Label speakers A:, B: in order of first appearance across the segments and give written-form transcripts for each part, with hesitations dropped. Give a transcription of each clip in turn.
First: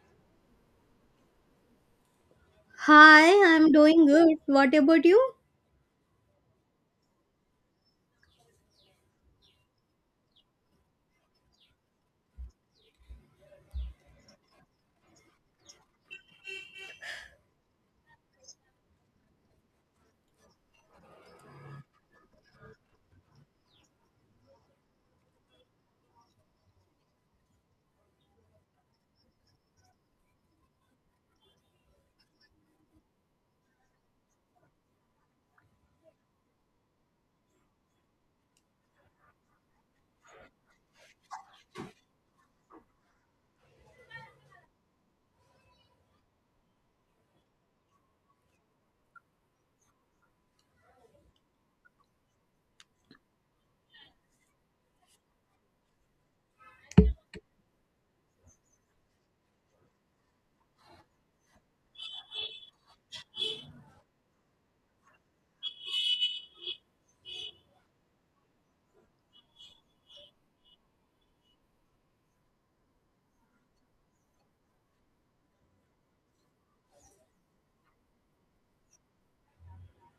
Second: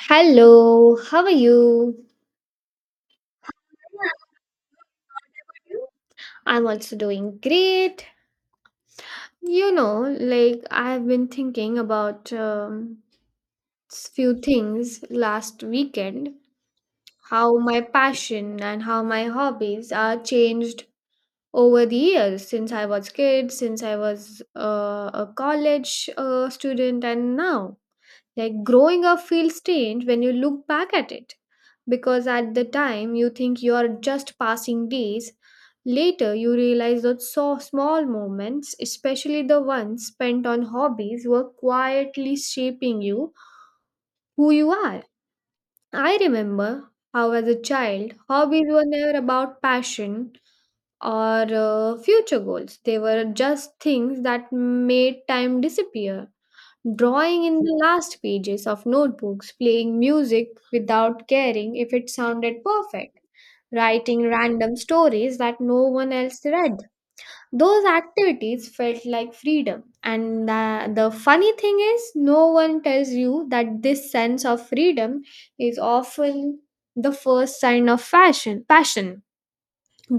A: Hello, how are you?
B: Hi, I'm doing good. What about you?
A: I'm also doing great. You know, like I've been thinking about few things last weekend, how my passion and how my hobbies are changed over the years since I was kid, since I was a college student, and now. Like growing up feels strange when you look back at it, because at the time you think you are just passing days. Later, you realize that so small moments, especially the ones spent on hobbies, were quietly shaping you who you are. I remember how, as a child, hobbies were never about passion or future goals. They were just things that made time disappear drawing in the last pages of notebooks, playing music without caring if it sounded perfect, writing random stories that no one else read. Those activities felt like freedom. And the funny thing is, no one tells you that this sense of freedom is often the first sign of passion.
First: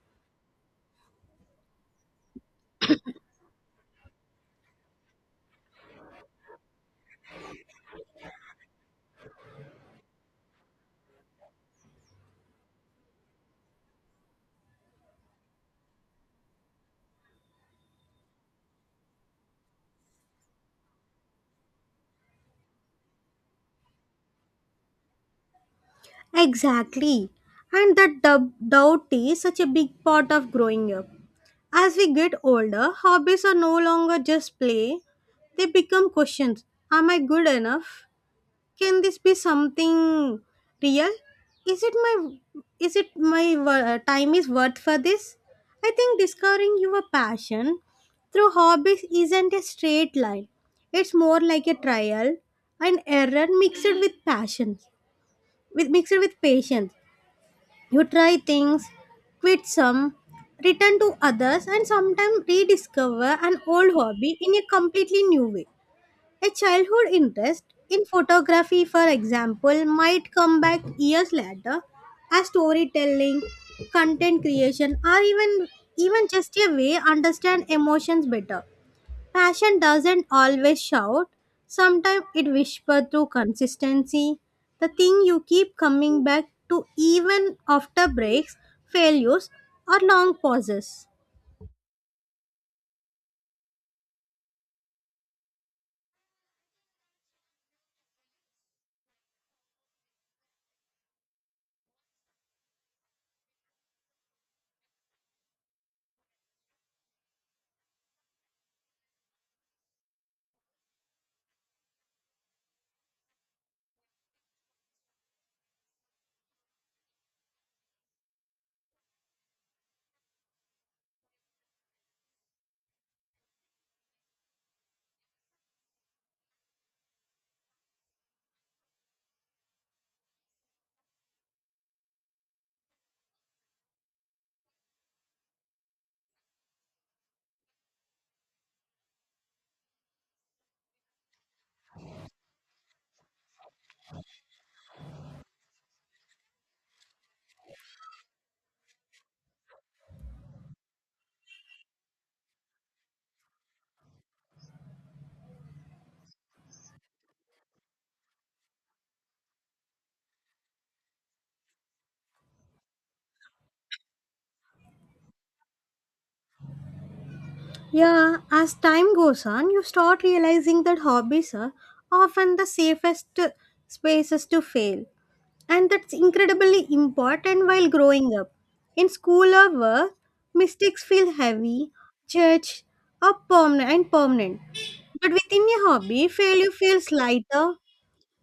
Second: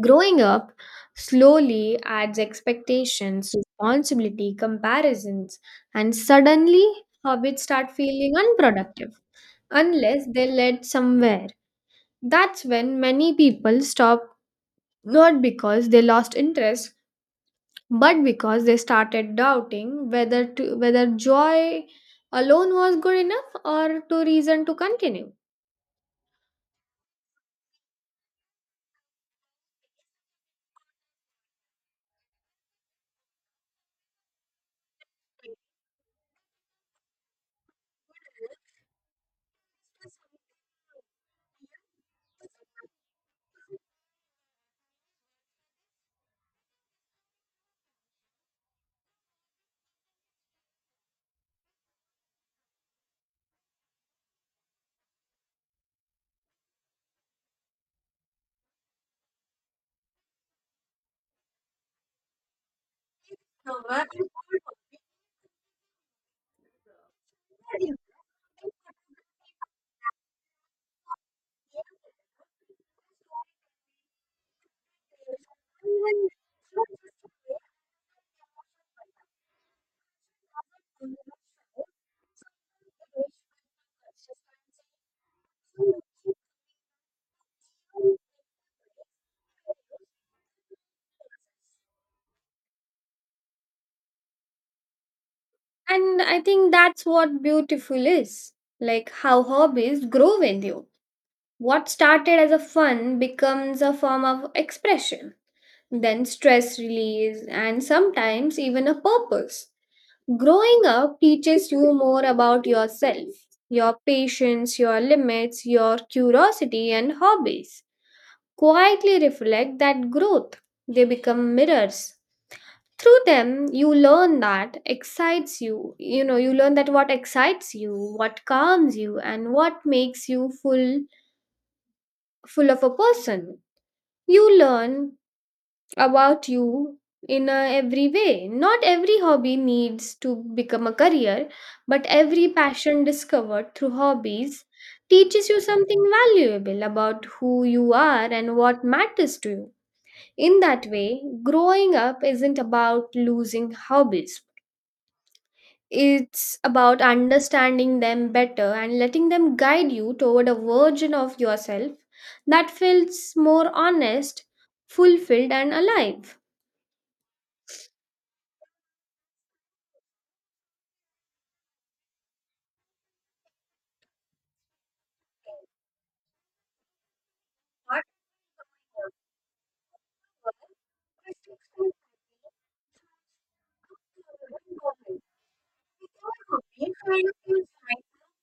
A: Growing up slowly adds expectations, responsibility, comparisons, and suddenly habits start feeling unproductive unless they led somewhere. That's when many people stop not because they lost interest but because they started doubting whether joy alone was good enough or to reason to continue.
B: Exactly. And that doubt is such a big part of growing up. As we get older, hobbies are no longer just play, they become questions. Am I good enough? Can this be something real? Is it my is it my time is worth for this? I think discovering your passion through hobbies isn't a straight line. It's more like a trial and error mixed with passion with mixed with patience. You try things, quit some, return to others, and sometimes rediscover an old hobby in a completely new way. A childhood interest in photography, for example, might come back years later as storytelling, content creation, or even just a way understand emotions better. Passion doesn't always shout. Sometimes it whispers through consistency. The thing you keep coming back to even after breaks, failures, or long pauses.
A: And I think that's what beautiful is, like how hobbies grow with you. What started as a fun becomes a form of expression, then stress release, and sometimes even a purpose. Growing up teaches you more about yourself, your patience, your limits, your curiosity, and hobbies. Quietly reflect that growth. They become mirrors. Through them, you learn that excites you. You know, you learn that what excites you, what calms you, and what makes you full of a person. You learn about you in a every way. Not every hobby needs to become a career, but every passion discovered through hobbies teaches you something valuable about who you are and what matters to you. In that way, growing up isn't about losing hobbies, it's about understanding them better and letting them guide you toward a version of yourself that feels more honest, fulfilled, and alive.
B: Yeah, as time goes on, you start realizing that hobbies are often the safest spaces to fail. And that's incredibly important while growing up. In school or work, mistakes feel heavy, judged, or permanent. But within a hobby, failure feels lighter.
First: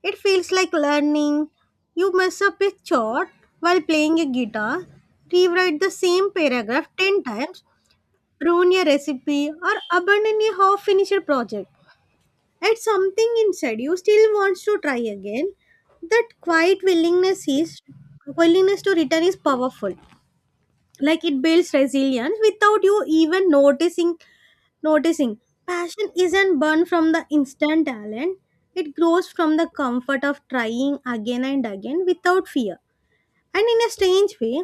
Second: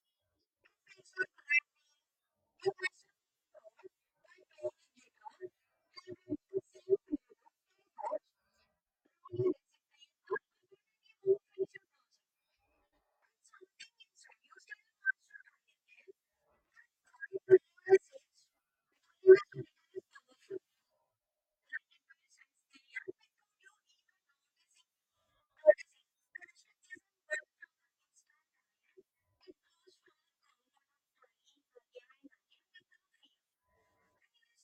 B: It feels like learning. You mess up a chord while playing a guitar, rewrite the same paragraph 10 times, ruin a recipe, or abandon a half finished project. At something inside you still wants to try again, that quiet willingness to return is powerful. Like it builds resilience without you even noticing. Passion isn't born from the instant talent. It grows from the comfort of trying again and again without fear. And in a strange way,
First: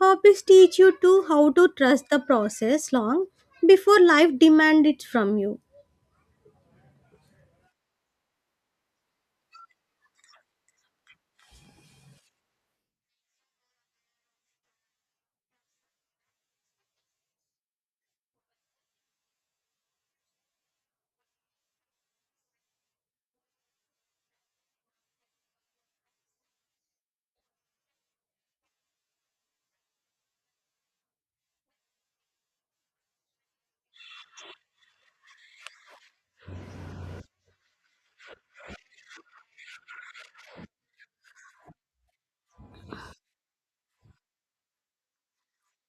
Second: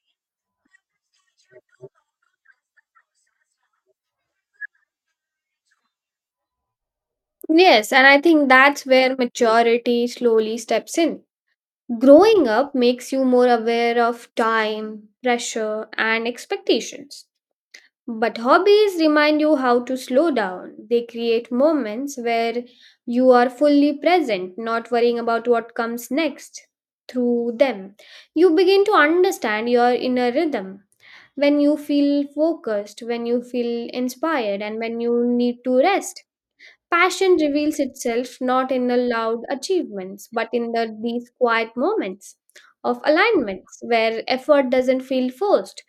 B: hobbies teach you to how to trust the process long before life demands it from you.
A: Yes, and I think that's where maturity slowly steps in. Growing up makes you more aware of time, pressure, and expectations. But hobbies remind you how to slow down. They create moments where you are fully present, not worrying about what comes next. Through them, you begin to understand your inner rhythm. When you feel focused, when you feel inspired, and when you need to rest. Passion reveals itself not in the loud achievements, but in these quiet moments of alignments where effort doesn't feel forced.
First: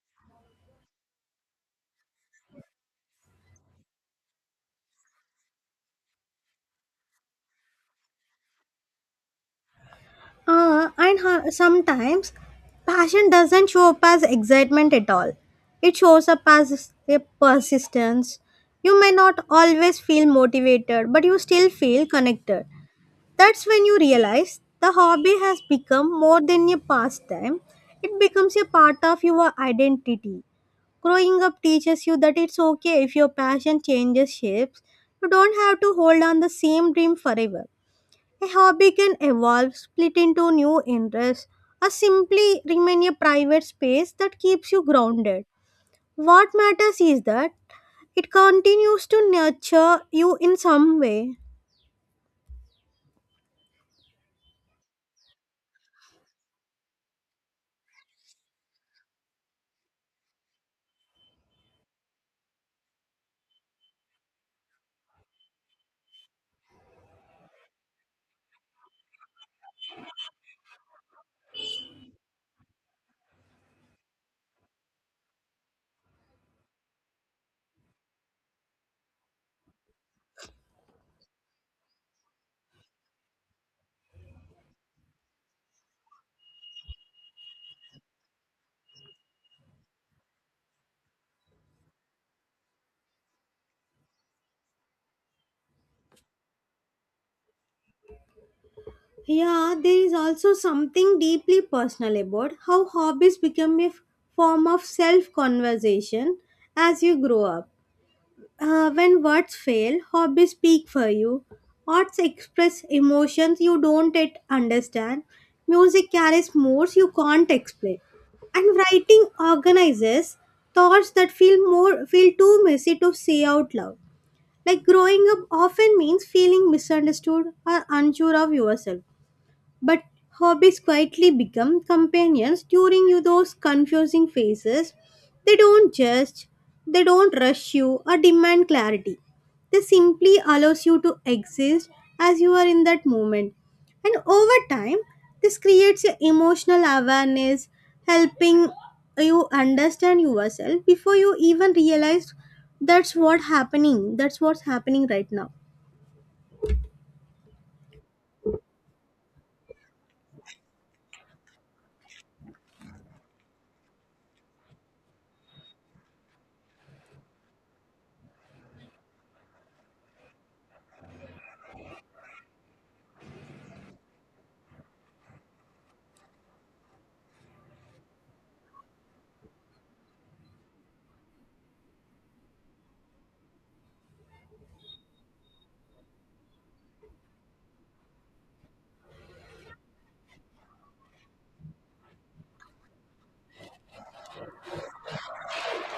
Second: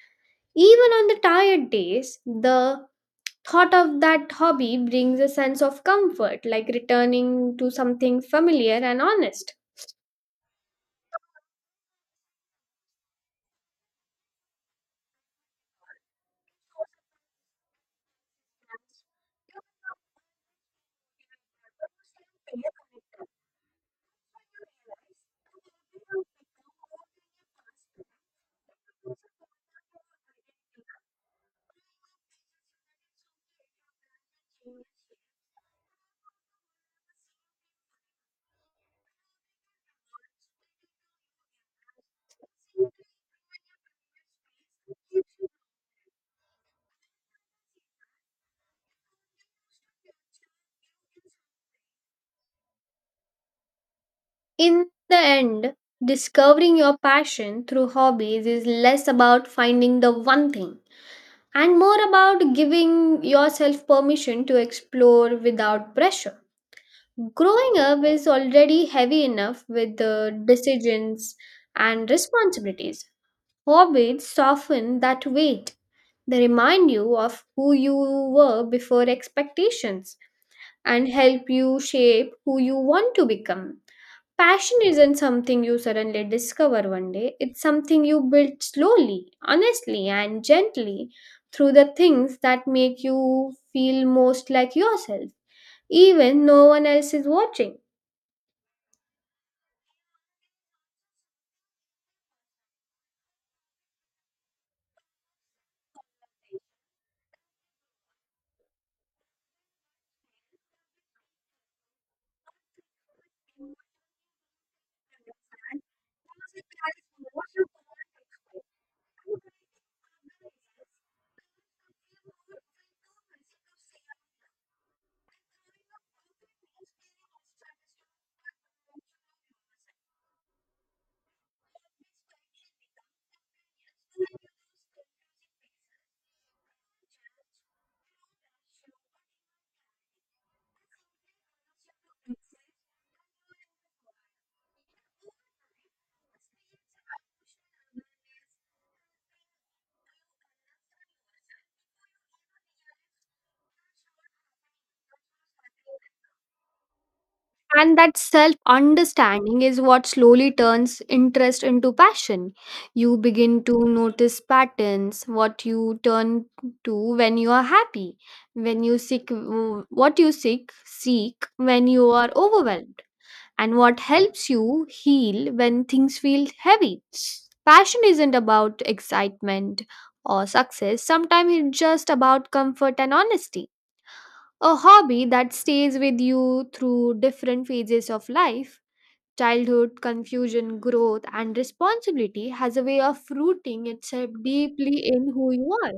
A: Even on the tired days, the thought of that hobby brings a sense of comfort, like returning to something familiar and honest.
B: And sometimes passion doesn't show up as excitement at all. It shows up as a persistence. You may not always feel motivated, but you still feel connected. That's when you realize the hobby has become more than a pastime. It becomes a part of your identity. Growing up teaches you that it's okay if your passion changes shapes. You don't have to hold on the same dream forever. A hobby can evolve, split into new interests, or simply remain a private space that keeps you grounded. What matters is that it continues to nurture you in some way.
A: In the end, discovering your passion through hobbies is less about finding the one thing and more about giving yourself permission to explore without pressure. Growing up is already heavy enough with the decisions and responsibilities. Hobbies soften that weight. They remind you of who you were before expectations and help you shape who you want to become. Passion isn't something you suddenly discover one day, it's something you build slowly, honestly, and gently through the things that make you feel most like yourself, even no one else is watching.
B: Yeah, there is also something deeply personal about how hobbies become a form of self conversation as you grow up. When words fail, hobbies speak for you. Arts express emotions you don't yet understand. Music carries moods you can't explain. And writing organizes thoughts that feel too messy to say out loud. Like growing up often means feeling misunderstood or unsure of yourself. But hobbies quietly become companions during you those confusing phases. They don't judge, they don't rush you or demand clarity. They simply allows you to exist as you are in that moment. And over time, this creates your emotional awareness, helping you understand yourself before you even realize that's what's happening right now.
A: And that self understanding is what slowly turns interest into passion. You begin to notice patterns, what you turn to when you are happy, when you seek what you seek when you are overwhelmed, and what helps you heal when things feel heavy. Passion isn't about excitement or success, sometimes it's just about comfort and honesty. A hobby that stays with you through different phases of life. Childhood, confusion, growth, and responsibility has a way of rooting itself deeply in who you are.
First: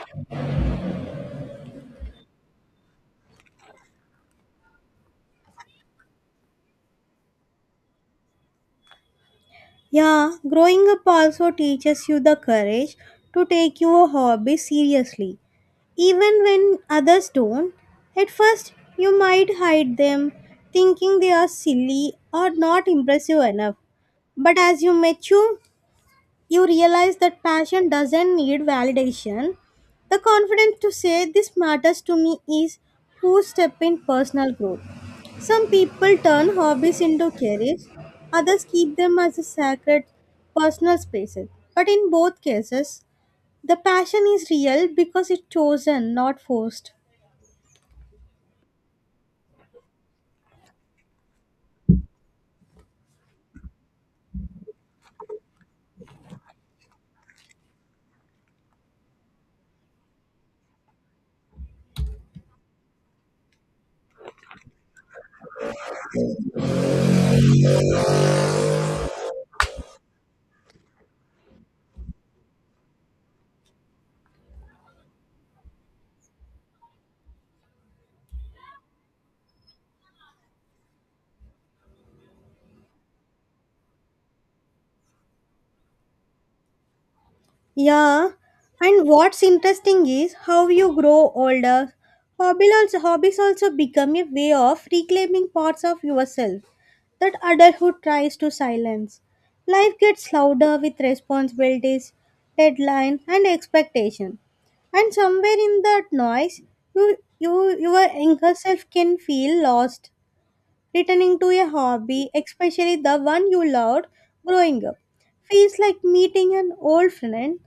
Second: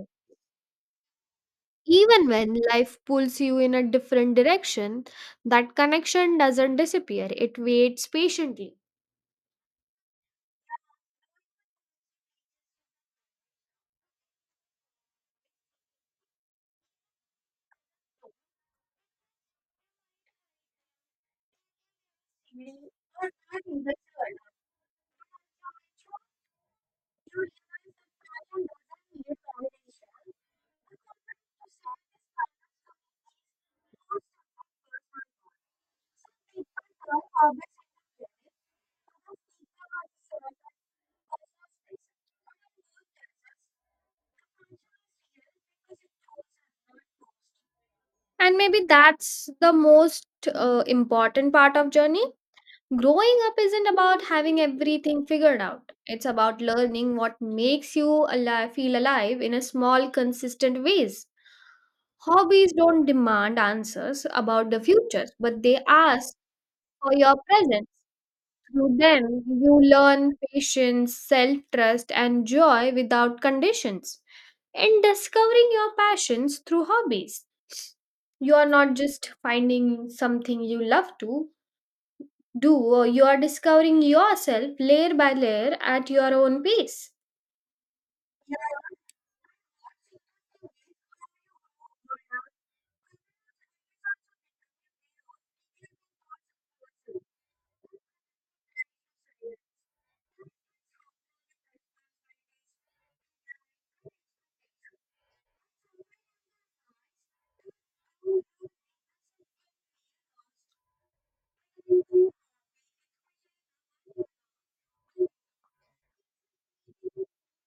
A: Even when life pulls you in a different direction, that connection doesn't disappear, it waits patiently.
B: Yeah, growing up also teaches you the courage to take your hobby seriously. Even when others don't, at first you might hide them, thinking they are silly or not impressive enough. But as you mature, you realize that passion doesn't need validation. The confidence to say this matters to me is who step in personal growth. Some people turn hobbies into careers, others keep them as a sacred personal spaces. But in both cases, the passion is real because it's chosen, not forced.
A: And maybe that's the most important part of journey. Growing up isn't about having everything figured out. It's about learning what makes you alive, feel alive in a small, consistent ways. Hobbies don't demand answers about the future, but they ask for your present. Through them, you learn patience, self trust, and joy without conditions. In discovering your passions through hobbies, you are not just finding something you love to, do or you are discovering yourself layer by layer at your own pace.
B: Yeah, and what's interesting is how you grow older. Hobbies also become a way of reclaiming parts of yourself that adulthood tries to silence. Life gets louder with responsibilities, deadline, and expectation. And somewhere in that noise, your younger self can feel lost. Returning to a hobby, especially the one you loved growing up, feels like meeting an old friend.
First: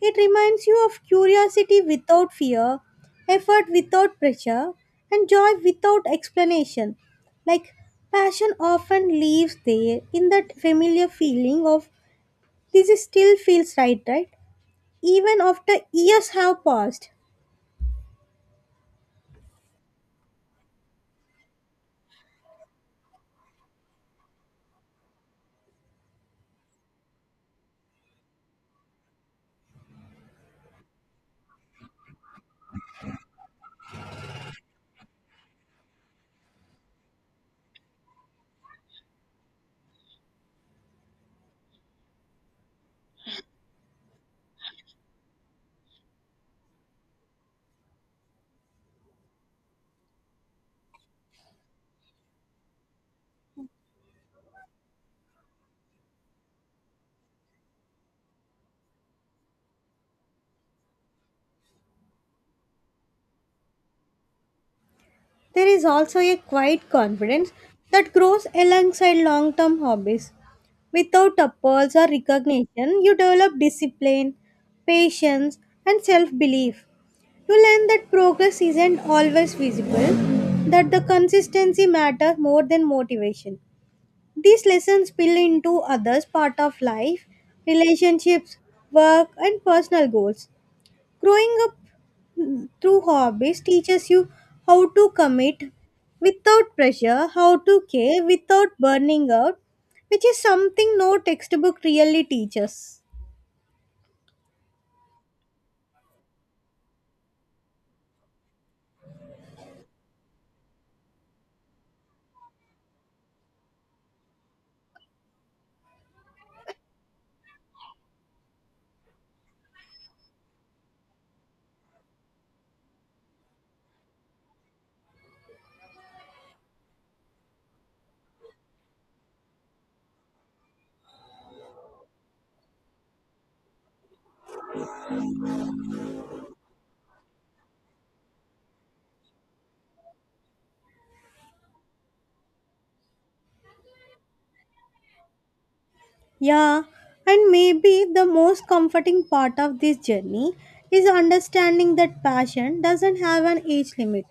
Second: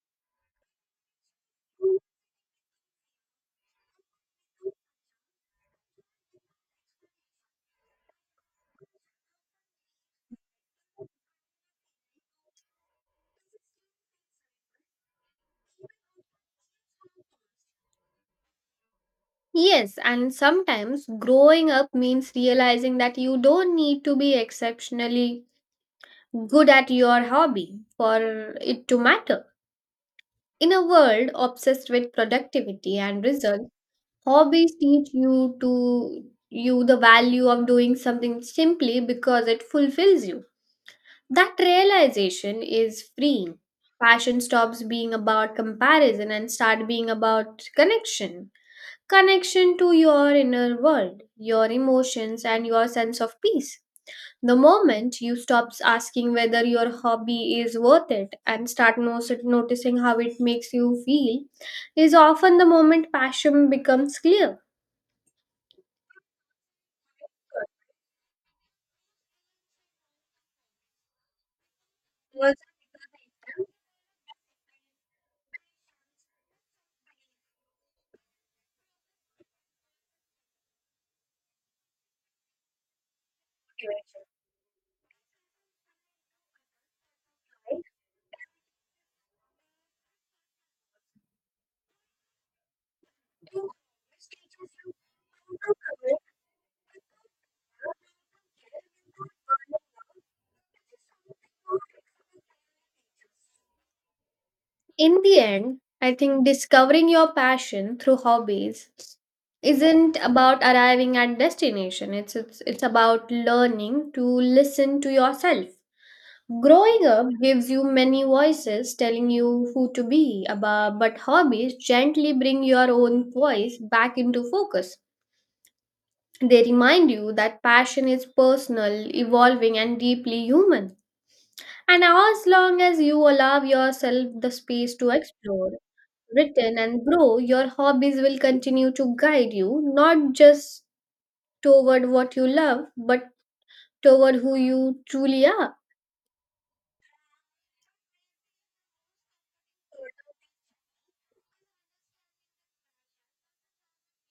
B: It reminds you of curiosity without fear, effort without pressure, and joy without explanation. Like passion often leaves there in that familiar feeling of this is still feels right, right? Even after years have passed,
A: Yes, and sometimes growing up means realizing that you don't need to be exceptionally good at your hobby for it to matter. In a world obsessed with productivity and results, hobbies teach you to you the value of doing something simply because it fulfills you. That realization is freeing. Passion stops being about comparison and start being about connection. Connection to your inner world, your emotions and your sense of peace. The moment you stop asking whether your hobby is worth it and start noticing how it makes you feel is often the moment passion becomes clear.
B: there is also a quiet confidence that grows alongside long term hobbies. Without applause or recognition, you develop discipline, patience, and self belief. You learn that progress isn't always visible, that the consistency matters more than motivation. These lessons spill into others' part of life, relationships, work, and personal goals. Growing up through hobbies teaches you how to commit without pressure, how to care without burning out, which is something no textbook really teaches.
A: In the end, I think discovering your passion through hobbies isn't about arriving at destination. It's about learning to listen to yourself. Growing up gives you many voices telling you who to be, about, but hobbies gently bring your own voice back into focus. They remind you that passion is personal, evolving, and deeply human. And as long as you allow yourself the space to explore, written and grow, your hobbies will continue to guide you, not just toward what you love, but toward who you truly are.
B: Yeah, and maybe the most comforting part of this journey is understanding that passion doesn't have an age limit.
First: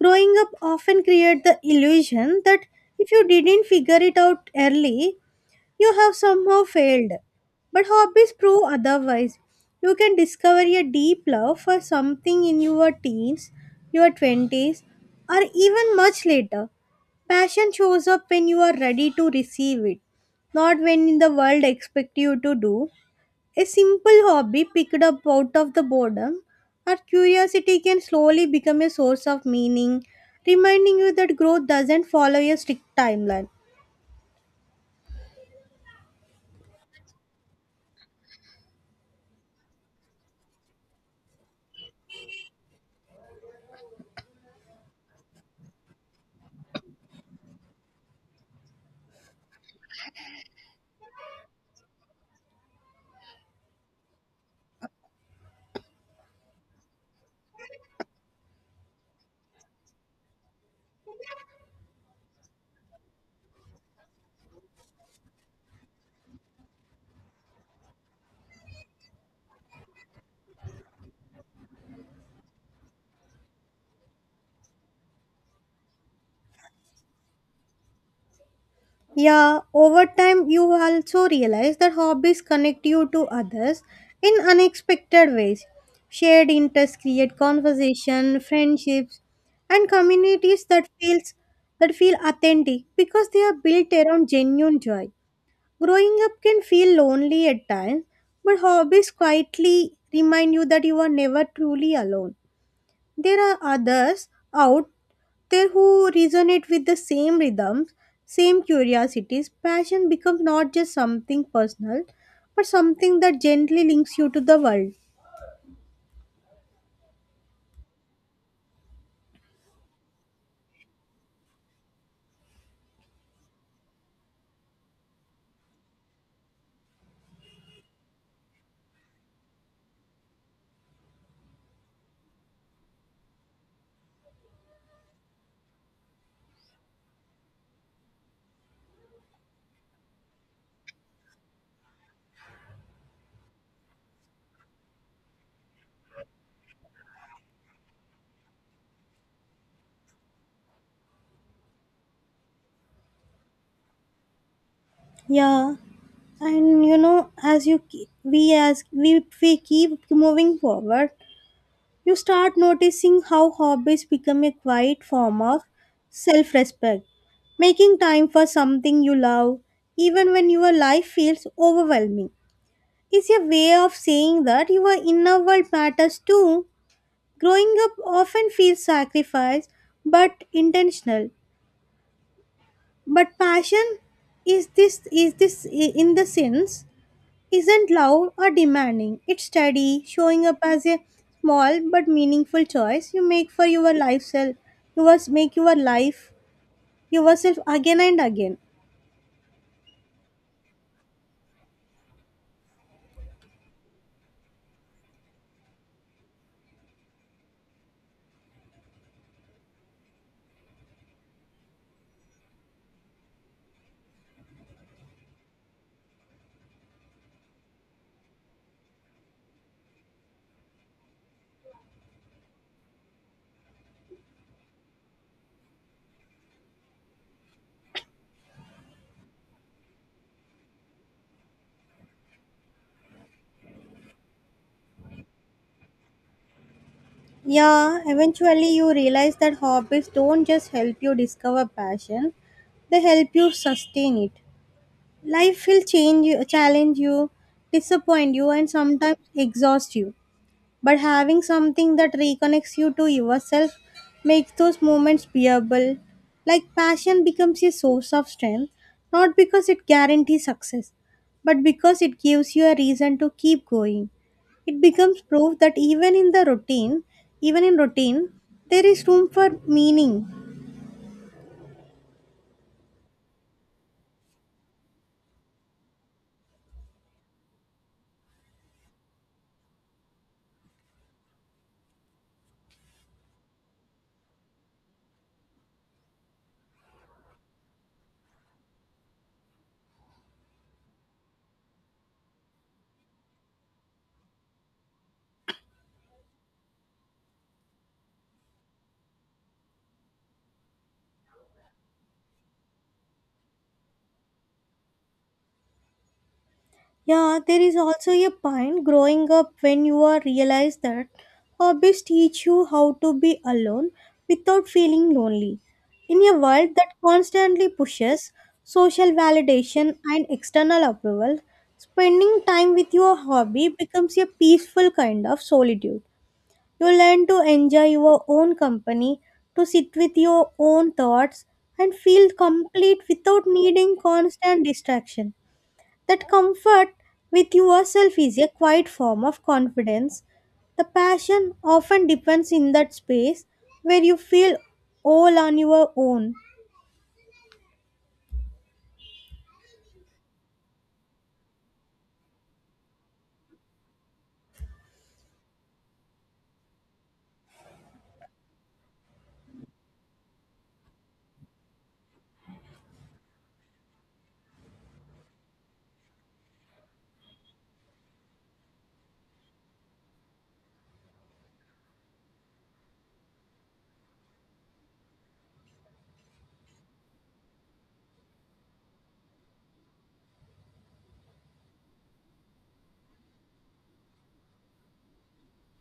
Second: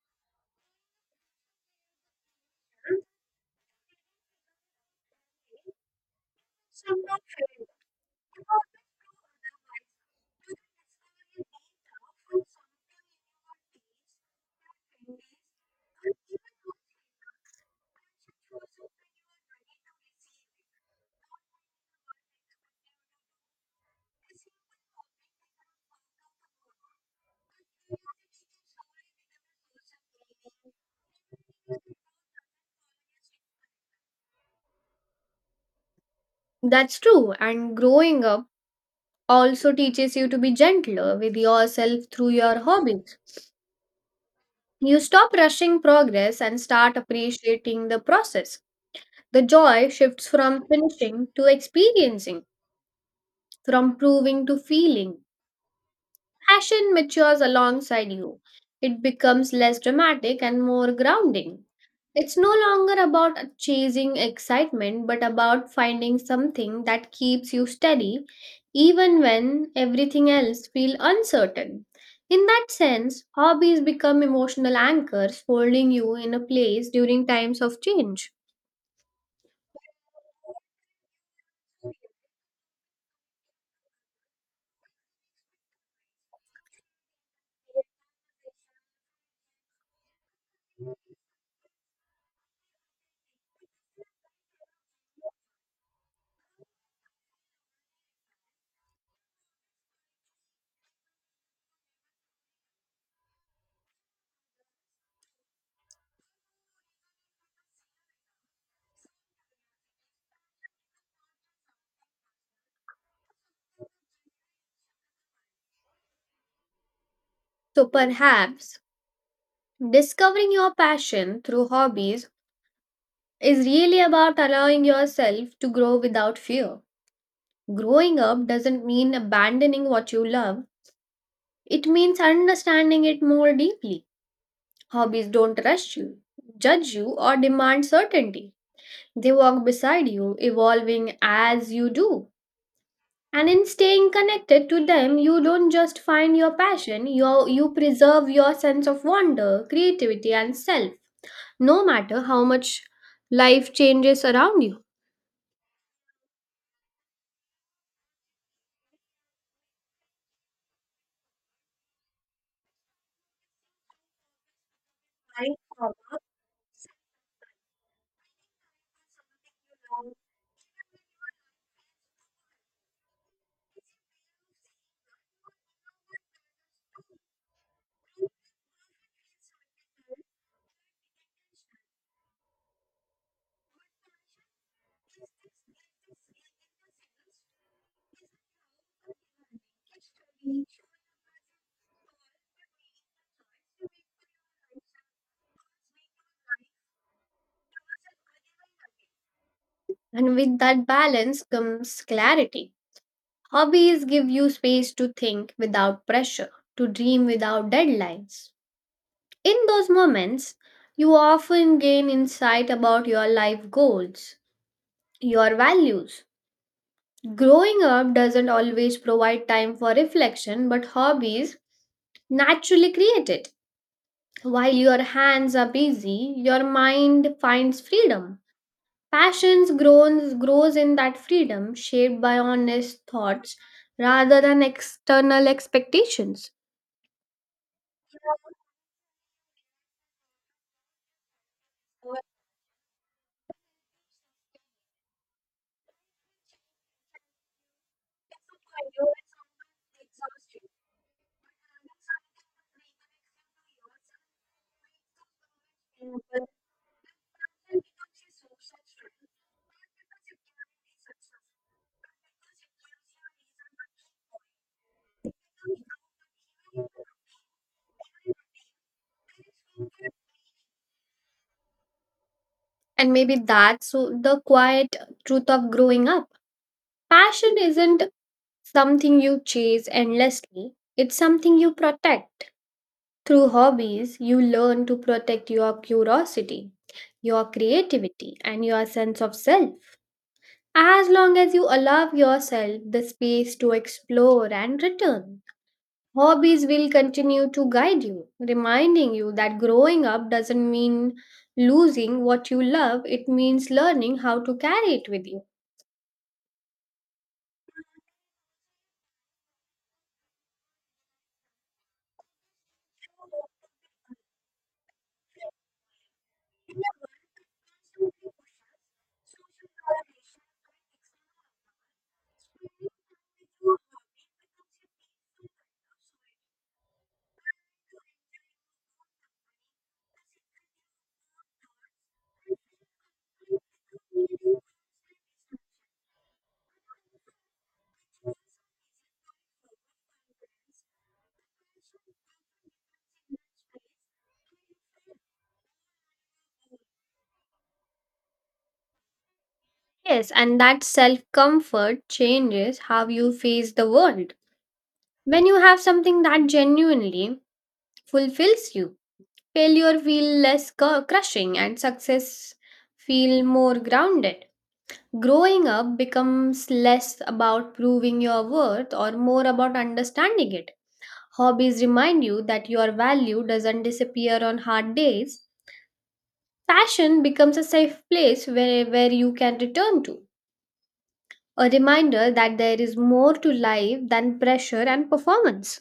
B: Growing up often creates the illusion that if you didn't figure it out early, you have somehow failed. But hobbies prove otherwise. You can discover a deep love for something in your teens, your 20s, or even much later. Passion shows up when you are ready to receive it, not when the world expects you to do. A simple hobby picked up out of the boredom or curiosity can slowly become a source of meaning, reminding you that growth doesn't follow a strict timeline.
A: That's true. And growing up also teaches you to be gentler with yourself through your hobbies. You stop rushing progress and start appreciating the process. The joy shifts from finishing to experiencing, from proving to feeling. Passion matures alongside you. It becomes less dramatic and more grounding. It's no longer about chasing excitement, but about finding something that keeps you steady even when everything else feels uncertain. In that sense, hobbies become emotional anchors holding you in a place during times of change.
B: Yeah, over time, you also realize that hobbies connect you to others in unexpected ways. Shared interests create conversation, friendships, and communities that feel authentic because they are built around genuine joy. Growing up can feel lonely at times, but hobbies quietly remind you that you are never truly alone. There are others out there who resonate with the same rhythms, same curiosities. Passion becomes not just something personal, but something that gently links you to the world.
A: So perhaps discovering your passion through hobbies is really about allowing yourself to grow without fear. Growing up doesn't mean abandoning what you love, it means understanding it more deeply. Hobbies don't rush you, judge you, or demand certainty. They walk beside you, evolving as you do. And in staying connected to them, you don't just find your passion, you preserve your sense of wonder, creativity, and self, no matter how much life changes around you.
B: Yeah, and you know, as we keep moving forward, you start noticing how hobbies become a quiet form of self-respect, making time for something you love, even when your life feels overwhelming. Is a way of saying that your inner world matters too. Growing up often feels sacrifice, but intentional. But passion is this in the sense isn't loud or demanding. It's steady, showing up as a small but meaningful choice you make for your life self. You must make your life yourself again and again.
A: And with that balance comes clarity. Hobbies give you space to think without pressure, to dream without deadlines. In those moments, you often gain insight about your life goals, your values. Growing up doesn't always provide time for reflection, but hobbies naturally create it. While your hands are busy, your mind finds freedom. Passions grows in that freedom, shaped by honest thoughts rather than external expectations.
B: Yeah, eventually you realize that hobbies don't just help you discover passion, they help you sustain it. Life will change you, challenge you, disappoint you, and sometimes exhaust you. But having something that reconnects you to yourself makes those moments bearable. Like passion becomes a source of strength, not because it guarantees success, but because it gives you a reason to keep going. It becomes proof that even in routine, there is room for meaning.
A: And maybe that's the quiet truth of growing up. Passion isn't something you chase endlessly, it's something you protect. Through hobbies, you learn to protect your curiosity, your creativity, and your sense of self. As long as you allow yourself the space to explore and return, hobbies will continue to guide you, reminding you that growing up doesn't mean losing what you love, it means learning how to carry it with you.
B: Yeah, there is also a point growing up when you are realize that hobbies teach you how to be alone without feeling lonely. In a world that constantly pushes social validation and external approval, spending time with your hobby becomes a peaceful kind of solitude. You learn to enjoy your own company, to sit with your own thoughts, and feel complete without needing constant distraction. That comfort with yourself is a quiet form of confidence. The passion often depends in that space where you feel all on your own.
A: Yes, and that self comfort changes how you face the world. When you have something that genuinely fulfills you, failure feels less crushing and success feel more grounded. Growing up becomes less about proving your worth or more about understanding it. Hobbies remind you that your value doesn't disappear on hard days. Passion becomes a safe place where you can return to, a reminder that there is more to life than pressure and performance.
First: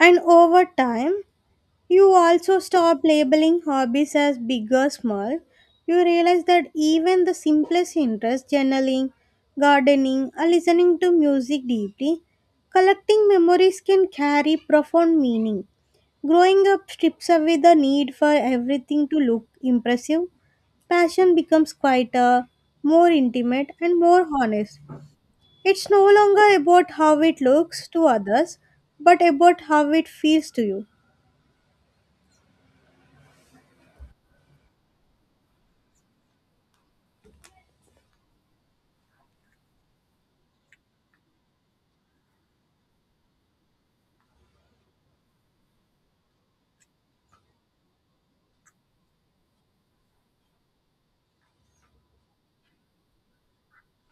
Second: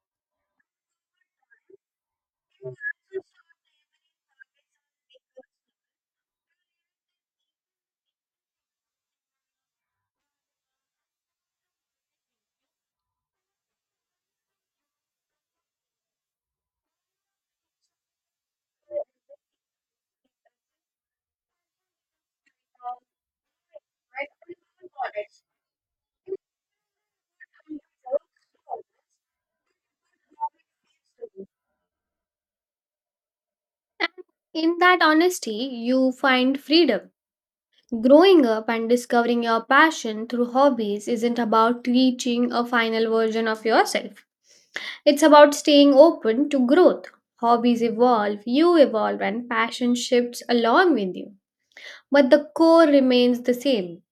B: And over time, you also stop labeling hobbies as big or small. You realize that even the simplest interests, journaling, gardening, or listening to music deeply, collecting memories can carry profound meaning. Growing up strips away the need for everything to look impressive. Passion becomes quieter, more intimate, and more honest. It's no longer about how it looks to others, but about how it feels to you.
A: And in that honesty, you find freedom. Growing up and discovering your passion through hobbies isn't about reaching a final version of yourself. It's about staying open to growth. Hobbies evolve, you evolve, and passion shifts along with you. But the core remains the same,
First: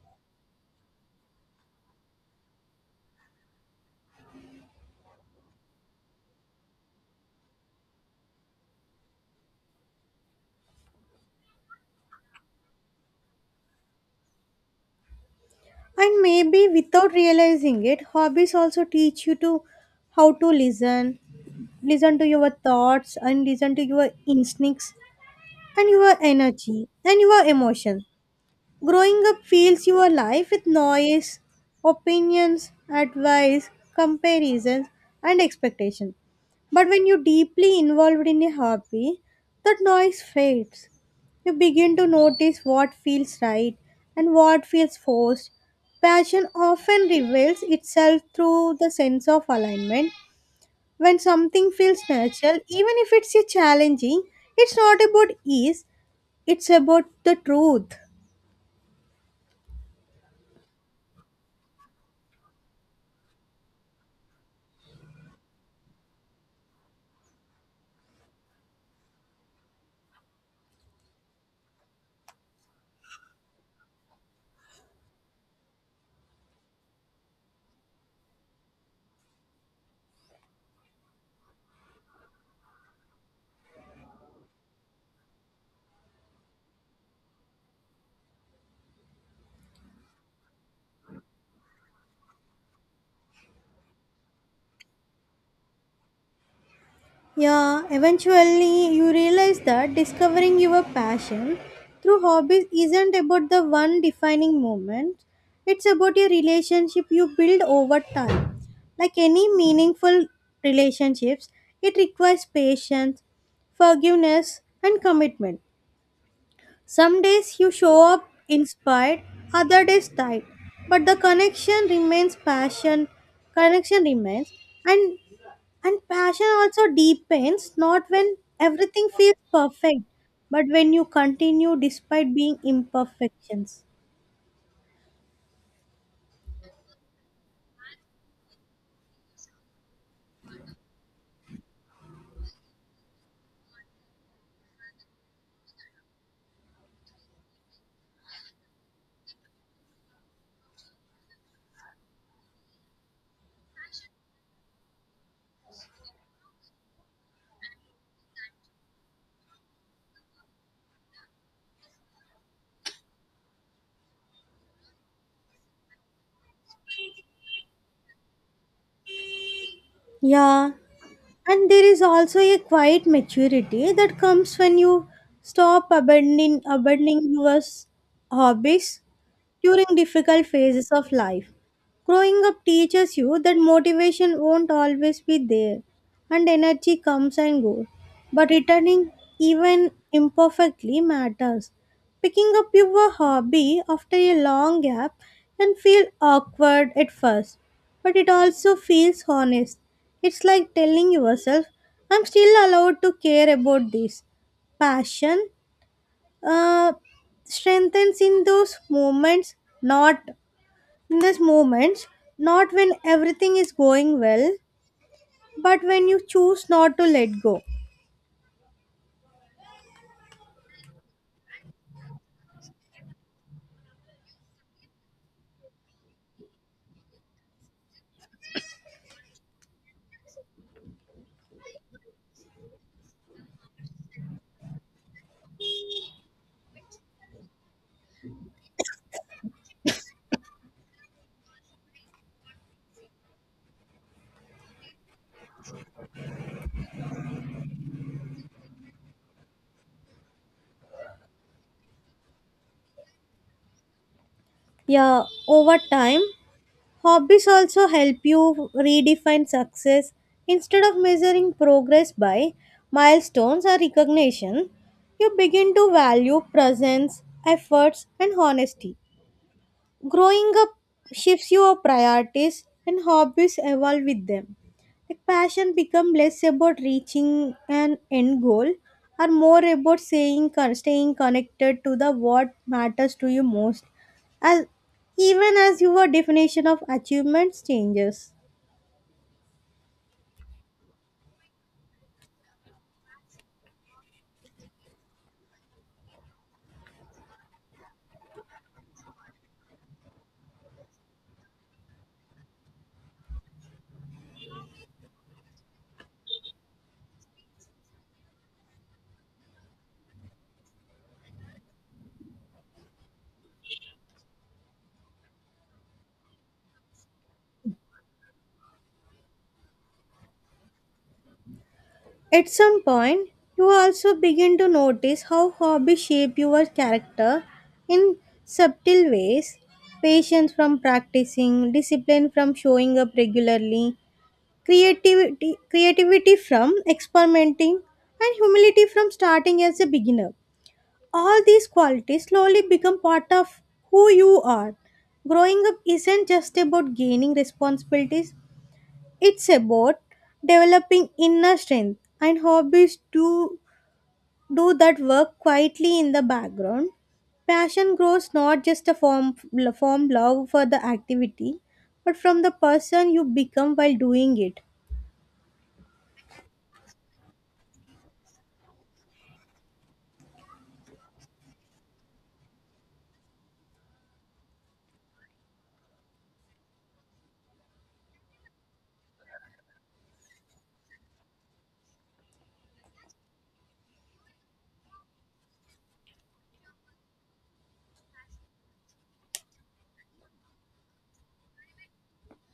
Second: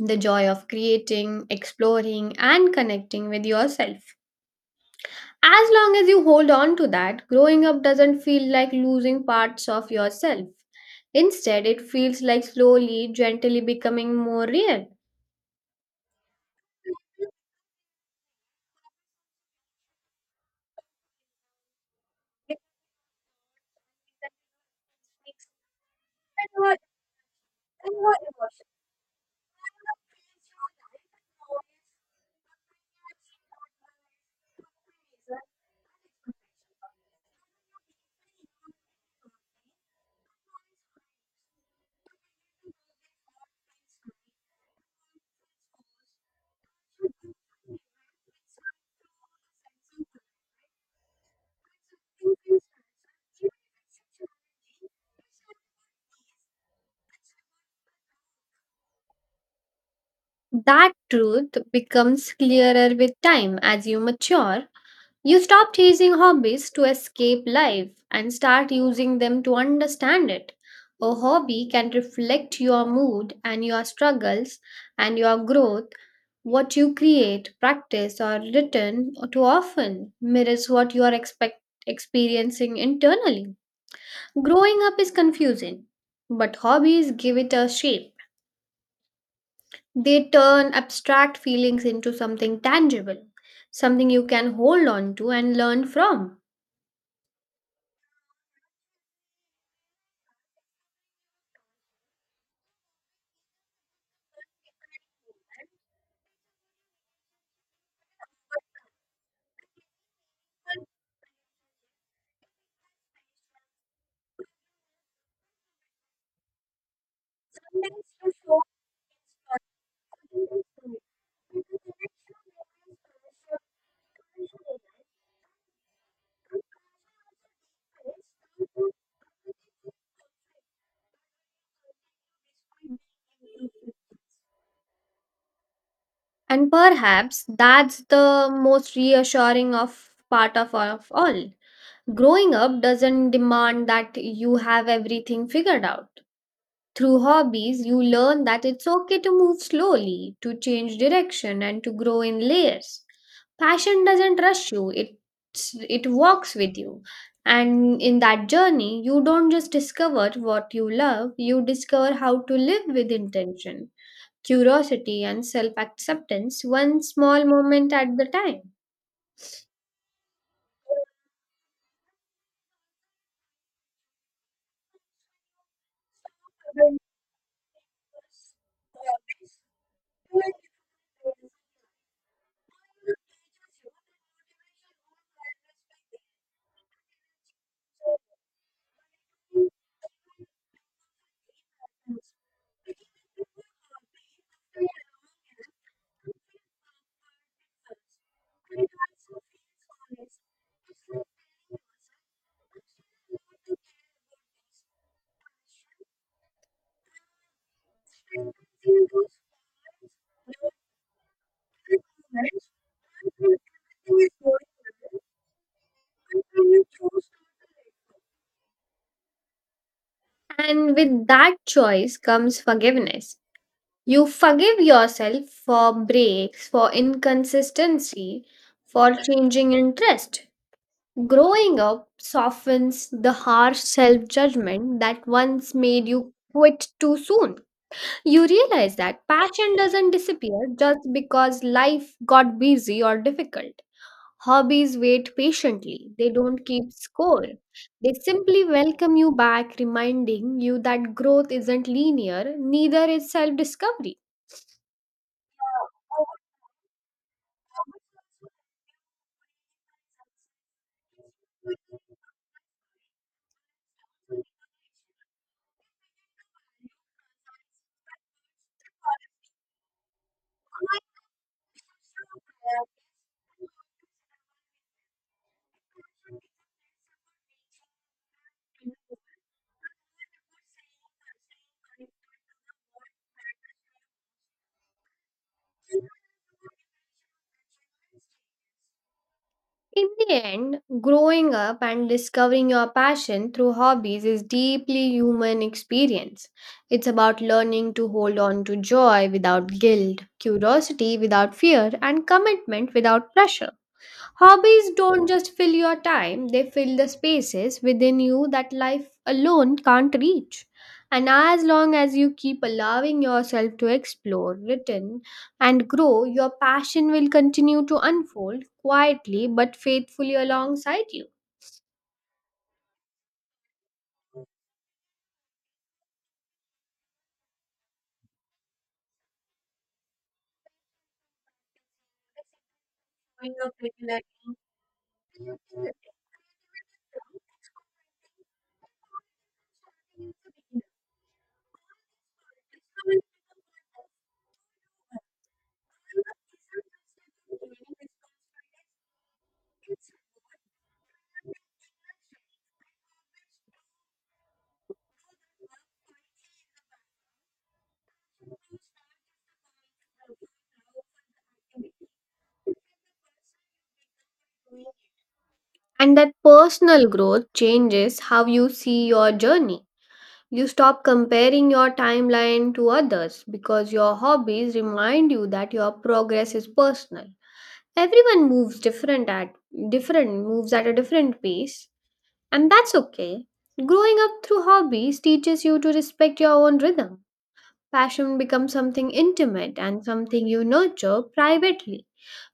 A: the joy of creating, exploring, and connecting with yourself. As long as you hold on to that, growing up doesn't feel like losing parts of yourself. Instead, it feels like slowly, gently becoming more real.
B: And maybe without realizing it, hobbies also teach you to how to listen, listen to your thoughts, and listen to your instincts, and your energy, and your emotions. Growing up fills your life with noise, opinions, advice, comparisons, and expectations. But when you're deeply involved in a hobby, that noise fades. You begin to notice what feels right and what feels forced. Passion often reveals itself through the sense of alignment. When something feels natural, even if it's a challenging, it's not about ease, it's about the truth.
A: That truth becomes clearer with time as you mature. You stop chasing hobbies to escape life and start using them to understand it. A hobby can reflect your mood and your struggles and your growth. What you create, practice, or written too often mirrors what you are experiencing internally. Growing up is confusing, but hobbies give it a shape. They turn abstract feelings into something tangible, something you can hold on to and learn from.
B: Yeah, eventually you realize that discovering your passion through hobbies isn't about the one defining moment. It's about your relationship you build over time. Like any meaningful relationships, it requires patience, forgiveness, and commitment. Some days you show up inspired, other days tired, but the connection remains passion, connection remains, and and passion also deepens not when everything feels perfect, but when you continue despite being imperfections.
A: And perhaps that's the most reassuring of part of all. Growing up doesn't demand that you have everything figured out. Through hobbies, you learn that it's okay to move slowly, to change direction, and to grow in layers. Passion doesn't rush you, it walks with you. And in that journey, you don't just discover what you love, you discover how to live with intention, curiosity, and self acceptance, one small moment at the time.
B: Yeah, and there is also a quiet maturity that comes when you stop abandoning your hobbies during difficult phases of life. Growing up teaches you that motivation won't always be there and energy comes and goes, but returning even imperfectly matters. Picking up your hobby after a long gap can feel awkward at first, but it also feels honest. It's like telling yourself, I'm still allowed to care about this passion uh, strengthens in those moments not in those moments not when everything is going well but when you choose not to let go.
A: And with that choice comes forgiveness. You forgive yourself for breaks, for inconsistency, for changing interest. Growing up softens the harsh self judgment that once made you quit too soon. You realize that passion doesn't disappear just because life got busy or difficult. Hobbies wait patiently, they don't keep score. They simply welcome you back, reminding you that growth isn't linear, neither is self discovery.
B: Yeah, over time, hobbies also help you redefine success. Instead of measuring progress by milestones or recognition, you begin to value presence, efforts and honesty. Growing up shifts your priorities and hobbies evolve with them. Like passion become less about reaching an end goal are more about staying connected to the what matters to you most as even as your definition of achievements changes.
A: In the end, growing up and discovering your passion through hobbies is deeply human experience. It's about learning to hold on to joy without guilt, curiosity without fear, and commitment without pressure. Hobbies don't just fill your time, they fill the spaces within you that life alone can't reach. And as long as you keep allowing yourself to explore, return, and grow, your passion will continue to unfold quietly but faithfully alongside you.
B: At some point, you also begin to notice how hobbies shape your character in subtle ways. Patience from practicing, discipline from showing up regularly, creativity from experimenting, and humility from starting as a beginner. All these qualities slowly become part of who you are. Growing up isn't just about gaining responsibilities, it's about developing inner strength and hobbies do that work quietly in the background. Passion grows not just a form love for the activity, but from the person you become while doing it.
A: And that personal growth changes how you see your journey. You stop comparing your timeline to others because your hobbies remind you that your progress is personal. Everyone moves different at different moves at a different pace, and that's okay. Growing up through hobbies teaches you to respect your own rhythm. Passion becomes something intimate and something you nurture privately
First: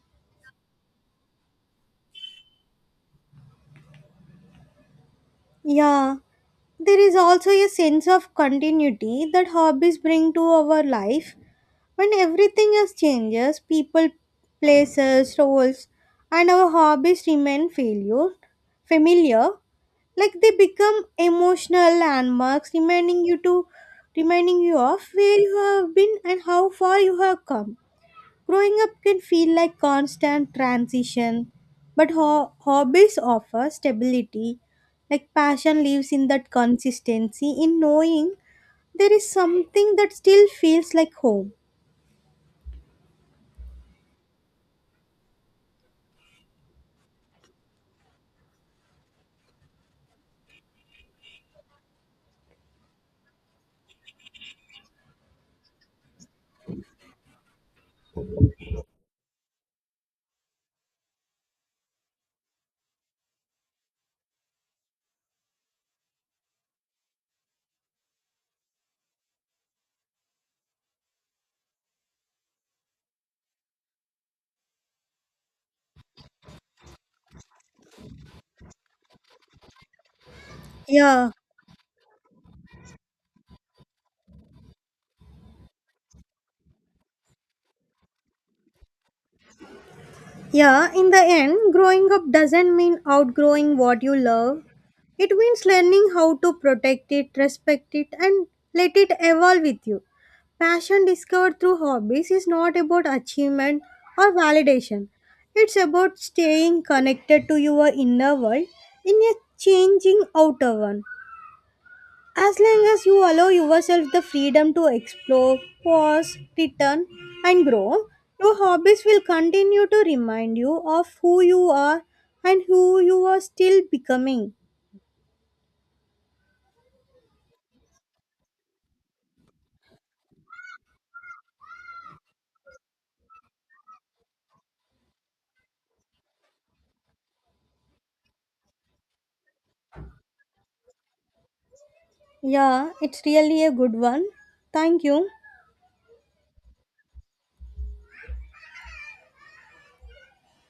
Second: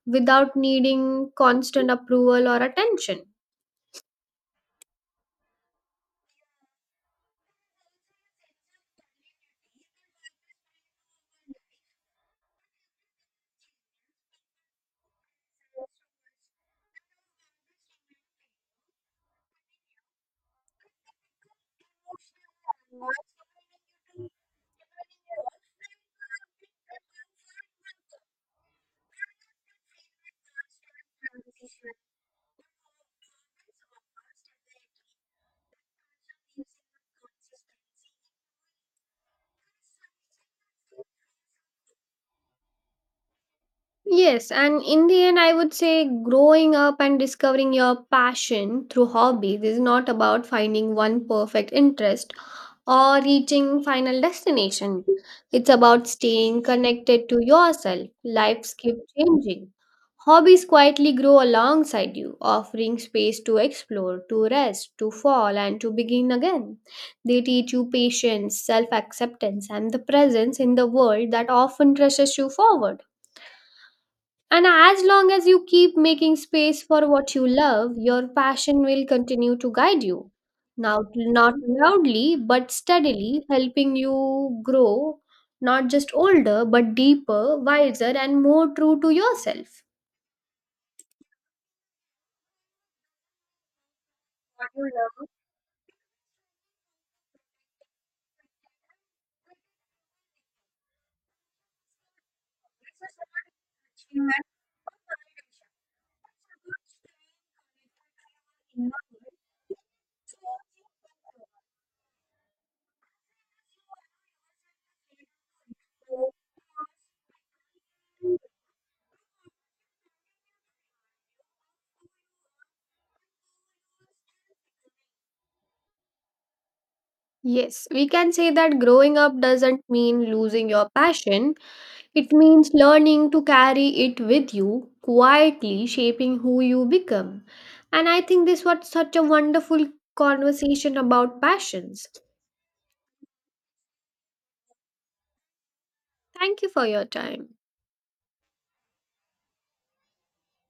A: without needing constant approval or attention.
B: Yeah, there is also a sense of continuity that hobbies bring to our life. When everything else changes, people, places, roles, and our hobbies remain failure familiar, like they become emotional landmarks reminding you of where you have been and how far you have come. Growing up can feel like constant transition but hobbies offer stability. Like passion lives in that consistency, in knowing there is something that still feels like home.
A: Yes, and in the end, I would say growing up and discovering your passion through hobbies is not about finding one perfect interest or reaching final destination. It's about staying connected to yourself. Lives keep changing. Hobbies quietly grow alongside you, offering space to explore, to rest, to fall, and to begin again. They teach you patience, self acceptance, and the presence in the world that often rushes you forward. And as long as you keep making space for what you love, your passion will continue to guide you. Now,
B: Yeah.
A: not loudly, but steadily, helping you grow not just older, but deeper, wiser, and more true to yourself.
B: Yeah, in the end, growing up doesn't mean outgrowing what you love. It means learning how to protect it, respect it, and let it evolve with you. Passion discovered through hobbies is not about achievement or validation. It's about staying connected to your inner world in a changing outer one. As long as you allow yourself the freedom to explore, pause, return, and grow, your hobbies will continue to remind you of who you are and who you are still becoming.
A: Yes, we can say that growing up doesn't mean losing your passion, it means learning to carry it with you, quietly shaping who you become. And I think this was such a wonderful conversation about passions.
B: Yeah, it's really a good one. Thank you.
A: Thank you for your time.